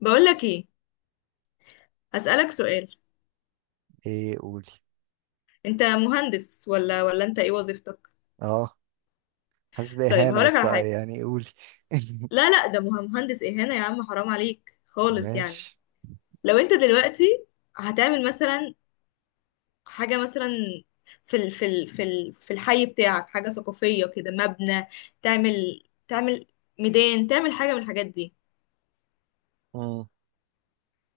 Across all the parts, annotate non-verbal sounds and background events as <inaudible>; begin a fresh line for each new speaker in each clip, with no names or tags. بقولك ايه؟ هسألك سؤال.
ايه، قولي.
انت مهندس ولا انت ايه وظيفتك؟
اه. حاسس
طيب
بإهانة،
هقولك
بس
على
آه،
حاجة.
يعني قولي. <laughs>
لا لا ده مهندس اهانة يا عم، حرام عليك خالص يعني.
ماشي.
لو انت دلوقتي هتعمل مثلا حاجة مثلا في ال في ال في ال في الحي بتاعك حاجة ثقافية كده، مبنى، تعمل ميدان، تعمل حاجة من الحاجات دي،
مم.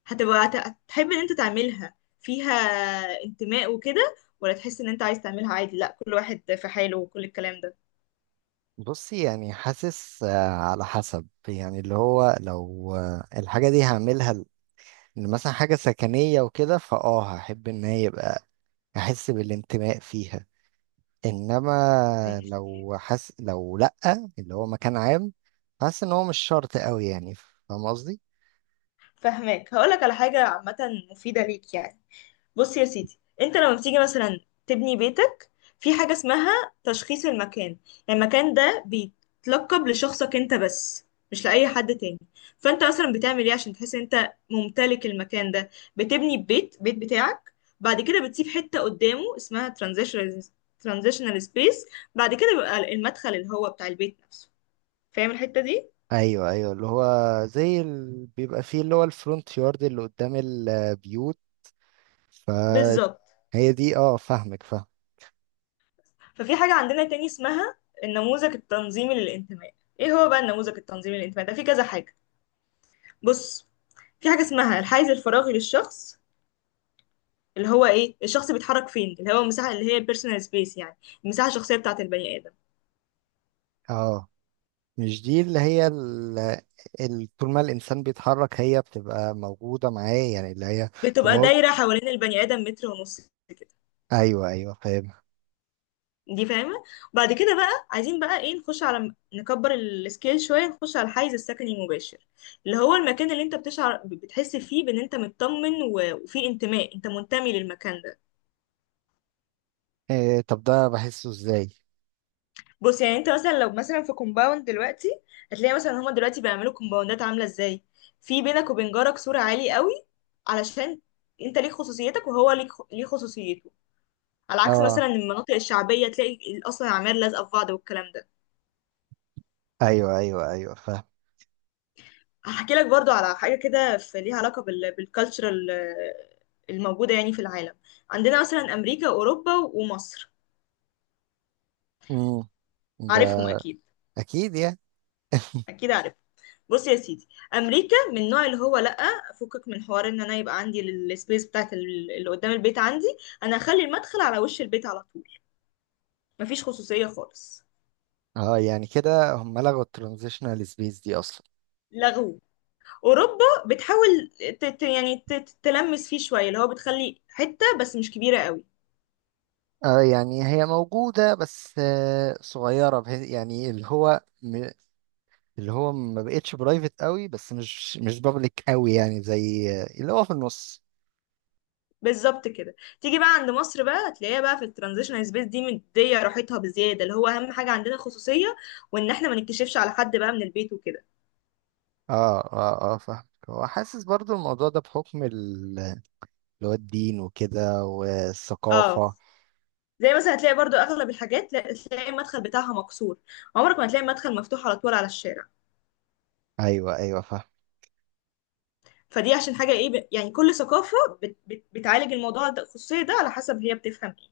هتحب ان انت تعملها، فيها انتماء وكده، ولا تحس ان انت عايز تعملها عادي، لا كل واحد في حاله وكل الكلام ده؟
بصي، يعني حاسس آه، على حسب. يعني اللي هو لو آه، الحاجة دي هعملها ل- إن مثلا حاجة سكنية وكده فاه هحب ان هي يبقى احس بالانتماء فيها. انما
ماشي،
لو حس، لو لأ. اللي هو مكان عام، حاسس ان هو مش شرط قوي. يعني فاهم قصدي.
فهماك. هقولك على حاجة عامة مفيدة ليك يعني. بص يا سيدي، انت لما بتيجي مثلا تبني بيتك، في حاجة اسمها تشخيص المكان. يعني المكان ده بيتلقب لشخصك انت بس، مش لأي حد تاني. فانت مثلا بتعمل ايه عشان تحس ان انت ممتلك المكان ده؟ بتبني بيت بتاعك، بعد كده بتسيب حتة قدامه اسمها ترانزيشنال سبيس، بعد كده بيبقى المدخل اللي هو بتاع البيت نفسه. فاهم الحتة دي؟
ايوه، ايوه، اللي هو زي ال... بيبقى فيه اللي هو الفرونت يارد اللي قدام البيوت.
بالظبط.
فهي دي، اه، فاهمك، فاهم.
ففي حاجة عندنا تاني اسمها النموذج التنظيمي للانتماء. ايه هو بقى النموذج التنظيمي للانتماء ده؟ في كذا حاجة. بص، في حاجة اسمها الحيز الفراغي للشخص، اللي هو ايه؟ الشخص بيتحرك فين، اللي هو المساحة، اللي هي البيرسونال سبيس يعني المساحة الشخصية بتاعة البني آدم.
اه، مش دي اللي هي ال... ال... طول ما الإنسان بيتحرك هي بتبقى موجودة معاه، يعني اللي هي طول ما
بتبقى
هو-
دايرة حوالين البني آدم متر ونص كده.
أيوه أيوه، فاهم.
دي فاهمة. بعد كده بقى عايزين بقى ايه؟ نخش على، نكبر السكيل شوية، نخش على الحيز السكني المباشر اللي هو المكان اللي انت بتشعر بتحس فيه بان انت مطمن وفيه انتماء، انت منتمي للمكان ده.
إيه، طب ده بحسه إزاي؟
بص، يعني انت مثلا لو مثلا في كومباوند دلوقتي، هتلاقي مثلا هما دلوقتي بيعملوا كومباوندات عامله ازاي؟ في بينك وبين جارك سور عالي قوي، علشان انت ليك خصوصيتك وهو ليك خصوصيته. على عكس مثلا
اه،
المناطق الشعبيه، تلاقي اصلا العماير لازقه في بعض والكلام ده.
أيوه، أيوه، أيوه، فاهم.
هحكي لك برضو على حاجه كده في ليها علاقه بالكالتشرال الموجوده يعني في العالم. عندنا مثلا امريكا واوروبا ومصر،
مم.
عارفهم
ده
اكيد،
أكيد يعني.
اكيد عارف. بص يا سيدي، امريكا من النوع اللي هو لا فكك من حوار ان انا يبقى عندي السبيس بتاعت اللي قدام البيت عندي، انا هخلي المدخل على وش البيت على طول، مفيش خصوصية خالص.
اه، يعني كده هم لغوا الترانزيشنال سبيس دي أصلا.
لغو. اوروبا بتحاول تلمس فيه شوية، اللي هو بتخلي حتة بس مش كبيرة قوي.
اه، يعني هي موجودة، بس آه، صغيرة بحيث يعني اللي هو م- اللي هو ما بقتش برايفت قوي، بس مش مش بابليك قوي، يعني زي اللي هو في النص.
بالظبط كده. تيجي بقى عند مصر بقى، هتلاقيها بقى في الترانزيشنال سبيس دي مديه راحتها بزياده، اللي هو اهم حاجه عندنا خصوصيه، وان احنا ما نكتشفش على حد بقى من البيت وكده.
اه، اه، اه، فاهم. هو حاسس برضو الموضوع ده بحكم ال- اللي هو الدين وكده
اه.
والثقافة.
زي مثلا هتلاقي برضو اغلب الحاجات تلاقي المدخل بتاعها مكسور، عمرك ما تلاقي المدخل مفتوح على طول على الشارع.
ايوه، ايوه، فاهم.
فدي عشان حاجه ايه؟ يعني كل ثقافه بت بت بتعالج الموضوع ده، الخصوصيه ده على حسب هي بتفهم ايه.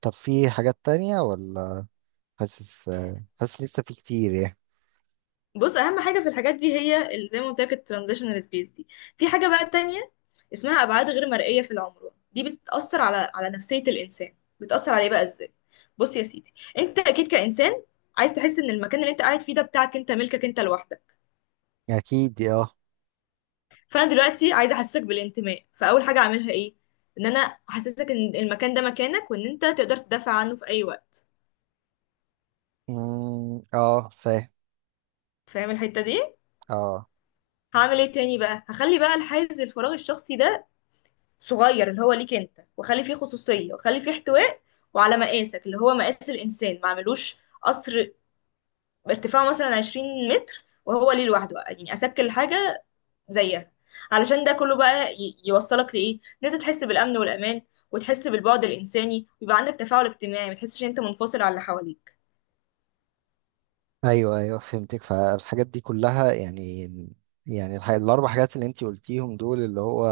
طب في حاجات تانية ولا حاسس آه، حاسس لسه في كتير يعني؟
بص، اهم حاجه في الحاجات دي هي زي ما قلت لك الترانزيشنال سبيس دي. في حاجه بقى تانية اسمها ابعاد غير مرئيه في العمر. دي بتاثر على على نفسيه الانسان. بتاثر عليه بقى ازاي؟ بص يا سيدي، انت اكيد كانسان عايز تحس ان المكان اللي انت قاعد فيه ده بتاعك انت، ملكك انت لوحدك.
اكيد، اه.
فانا دلوقتي عايزه احسسك بالانتماء، فاول حاجه اعملها ايه؟ ان انا احسسك ان المكان ده مكانك، وان انت تقدر تدافع عنه في اي وقت.
مم، اه، فاهم.
فاهم الحته دي؟
اه.
هعمل ايه تاني بقى؟ هخلي بقى الحيز الفراغ الشخصي ده صغير اللي هو ليك انت، واخلي فيه خصوصيه، واخلي فيه احتواء، وعلى مقاسك اللي هو مقاس الانسان. ما اعملوش قصر ارتفاعه مثلا 20 متر وهو ليه لوحده يعني، اسكل حاجه زيها. علشان ده كله بقى يوصلك لإيه؟ ان انت تحس بالأمن والأمان، وتحس بالبعد الإنساني، ويبقى عندك تفاعل اجتماعي، ما تحسش ان انت منفصل عن اللي حواليك.
ايوه، ايوه، فهمتك. فالحاجات دي كلها، يعني يعني الح- الاربع حاجات اللي انتي قلتيهم دول، اللي هو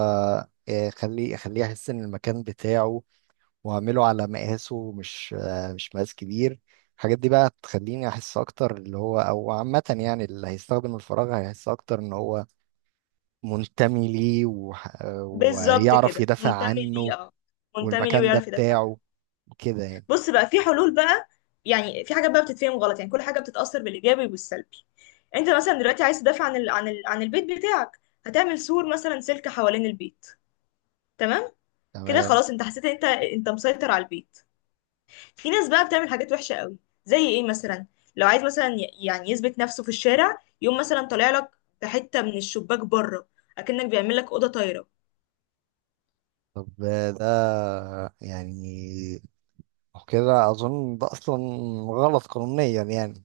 آه، خليه خليه يحس ان المكان بتاعه، واعمله على مقاسه، مش آه، مش مقاس كبير. الحاجات دي بقى تخليني احس اكتر، اللي هو او عامة يعني اللي هيستخدم الفراغ هيحس اكتر ان هو منتمي ليه، وح-
بالظبط
ويعرف
كده،
يدافع
منتمي ليه،
عنه.
اه منتمي ليه
والمكان ده
ويعرف يدافع.
بتاعه، كده يعني.
بص بقى، في حلول بقى. يعني في حاجات بقى بتتفهم غلط، يعني كل حاجة بتتأثر بالإيجابي والسلبي. انت مثلا دلوقتي عايز تدافع عن عن البيت بتاعك، هتعمل سور مثلا سلك حوالين البيت، تمام؟ كده
تمام.
خلاص، انت حسيت ان انت مسيطر على البيت. في ناس بقى بتعمل حاجات وحشة قوي. زي ايه مثلا؟ لو عايز مثلا يعني يثبت نفسه في الشارع، يقوم مثلا طالع لك بحتة من الشباك بره، اكنك بيعمل لك أوضة طايرة.
طب آه، ده يعني وكده اظن ده اصلا غلط قانونيا يعني.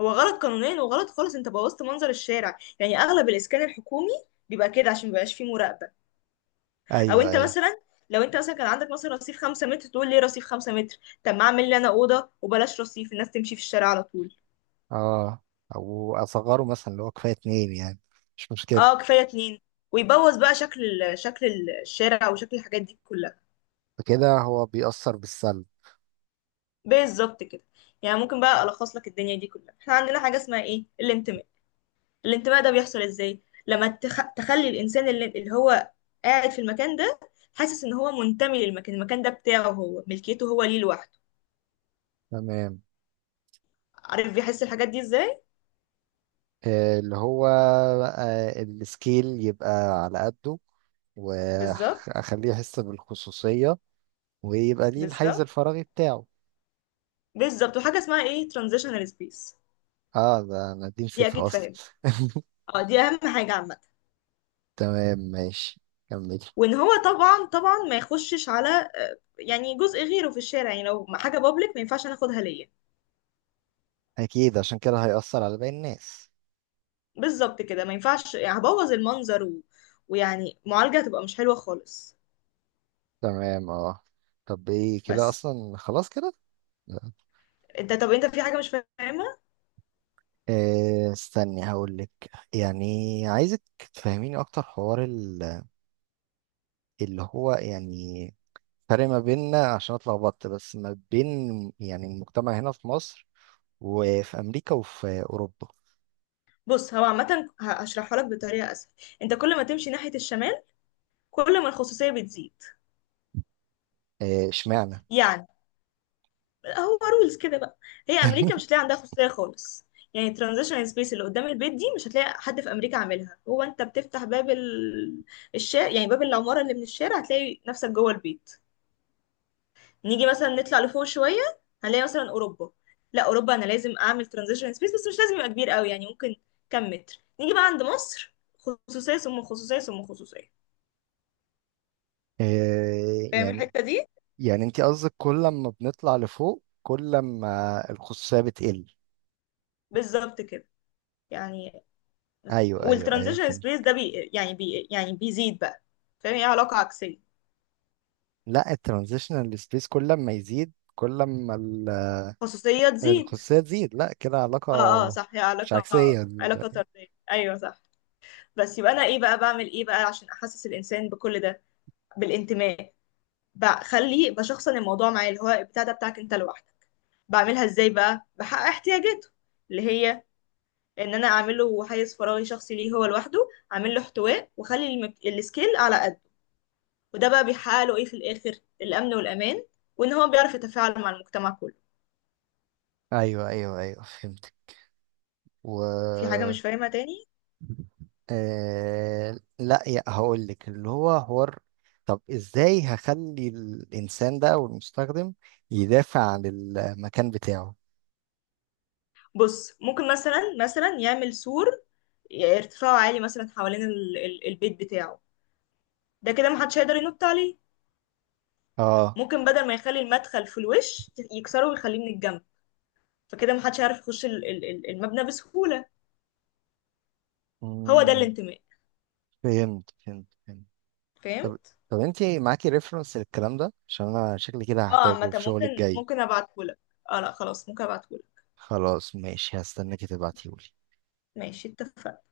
هو غلط قانونيا وغلط خالص، انت بوظت منظر الشارع. يعني اغلب الاسكان الحكومي بيبقى كده عشان مبيبقاش فيه مراقبة. او
ايوه،
انت
ايوه.
مثلا، لو انت مثلا كان عندك مثلا رصيف خمسة متر، تقول ليه رصيف خمسة متر؟ طب ما اعمل لي انا أوضة وبلاش، رصيف الناس تمشي في الشارع على طول.
اه، او اصغره مثلا اللي هو كفايه اتنين يعني، مش مشكله.
اه كفاية اتنين. ويبوظ بقى شكل الشارع وشكل الحاجات دي كلها.
فكده هو بيأثر بالسلب.
بالظبط كده. يعني ممكن بقى الخص لك الدنيا دي كلها. احنا عندنا حاجه اسمها ايه؟ الانتماء. الانتماء ده بيحصل ازاي؟ لما تخلي الانسان اللي هو قاعد في المكان ده حاسس ان هو منتمي للمكان، المكان ده بتاعه هو، ملكيته هو، ليه لوحده.
تمام.
عارف بيحس الحاجات دي ازاي؟
آه، اللي هو آه، السكيل يبقى على قده،
بالظبط.
واخليه يحس بالخصوصيه، ويبقى ليه الحيز
بالظبط.
الفراغي بتاعه.
بالظبط. وحاجه اسمها ايه؟ ترانزيشنال سبيس،
اه، ده انا دي
دي
نسيتها
اكيد
اصلا.
فاهم.
<laughs>
اه دي اهم حاجه عامه.
تمام، ماشي، كملي.
وان هو طبعا، طبعا ما يخشش على يعني جزء غيره في الشارع. يعني لو حاجه بابليك ما ينفعش ناخدها ليا.
اكيد، عشان كده هيأثر على باقي الناس.
بالظبط كده، ما ينفعش، يعني هبوظ المنظر، و... ويعني معالجة هتبقى مش حلوة خالص.
تمام، اه. طب ايه؟ كده
بس،
اصلا خلاص كده.
انت، طب انت في حاجة مش فاهمها؟
آه، استني هقول لك، يعني عايزك تفهميني اكتر حوار ال- اللي هو، يعني فرق ما بيننا عشان اتلخبطت، بس ما بين يعني المجتمع هنا في مصر، وفي امريكا، وفي اوروبا.
بص هو عامة هشرحها لك بطريقة اسهل. انت كل ما تمشي ناحية الشمال، كل ما الخصوصية بتزيد.
آه، اشمعنى
يعني هو رولز كده بقى. هي امريكا مش
<laughs>
هتلاقي عندها خصوصية خالص، يعني ترانزيشنال سبيس اللي قدام البيت دي مش هتلاقي حد في امريكا عاملها، هو انت بتفتح باب الشارع يعني، باب العمارة، اللي من الشارع هتلاقي نفسك جوه البيت. نيجي مثلا نطلع لفوق شويه، هنلاقي مثلا اوروبا، لا اوروبا انا لازم اعمل ترانزيشن سبيس بس مش لازم يبقى كبير قوي، يعني ممكن كام متر. نيجي بقى عند مصر، خصوصيه ثم خصوصيه ثم خصوصيه.
آه،
فاهم
يعني
الحته دي؟
يعني انت قصدك كل ما بنطلع لفوق كل ما الخصوصية بتقل؟
بالظبط كده، يعني
ايوه، ايوه، ايوه،
والترانزيشن
فهمت.
سبيس ده بي يعني بي يعني بيزيد بقى. فاهم؟ هي علاقه عكسيه.
لا، الترانزيشنال سبيس كل ما يزيد كل ما ال-
خصوصيه تزيد.
الخصوصية تزيد. لا كده
اه اه
علاقة
صح، هي
مش
علاقه،
عكسية.
علاقه طرديه، ايوه صح. بس يبقى انا ايه بقى، بعمل ايه بقى عشان احسس الانسان بكل ده، بالانتماء؟ بخليه، بشخصن الموضوع معاه، اللي هو البتاع ده بتاعك انت لوحدك. بعملها ازاي بقى؟ بحقق احتياجاته، اللي هي ان انا اعمل له حيز فراغي شخصي ليه هو لوحده، اعمل له احتواء، واخلي السكيل على قده. وده بقى بيحقق له ايه في الاخر؟ الامن والامان، وان هو بيعرف يتفاعل مع المجتمع كله.
ايوه، ايوه، ايوه، فهمت.
في حاجه
و
مش فاهمها تاني؟
آه... لا يا هقول لك اللي هو حوار. طب ازاي هخلي الانسان ده او المستخدم يدافع عن المكان بتاعه؟
بص، ممكن مثلا يعمل سور ارتفاعه عالي مثلا حوالين البيت بتاعه، ده كده محدش هيقدر ينط عليه.
اه،
ممكن بدل ما يخلي المدخل في الوش يكسره ويخليه من الجنب، فكده محدش هيعرف يخش المبنى بسهولة. هو ده
مم،
الانتماء.
فهمت، فهمت، فهمت.
فاهم؟
طب طب انت معاكي ريفرنس للكلام ده؟ عشان انا شكلي كده
اه
هحتاجه
عامة
في شغلي
ممكن،
الجاي.
ابعتهولك. اه لا خلاص، ممكن ابعتهولك.
خلاص، ماشي، هستناك تبعتيهولي.
ماشي، اتفقنا.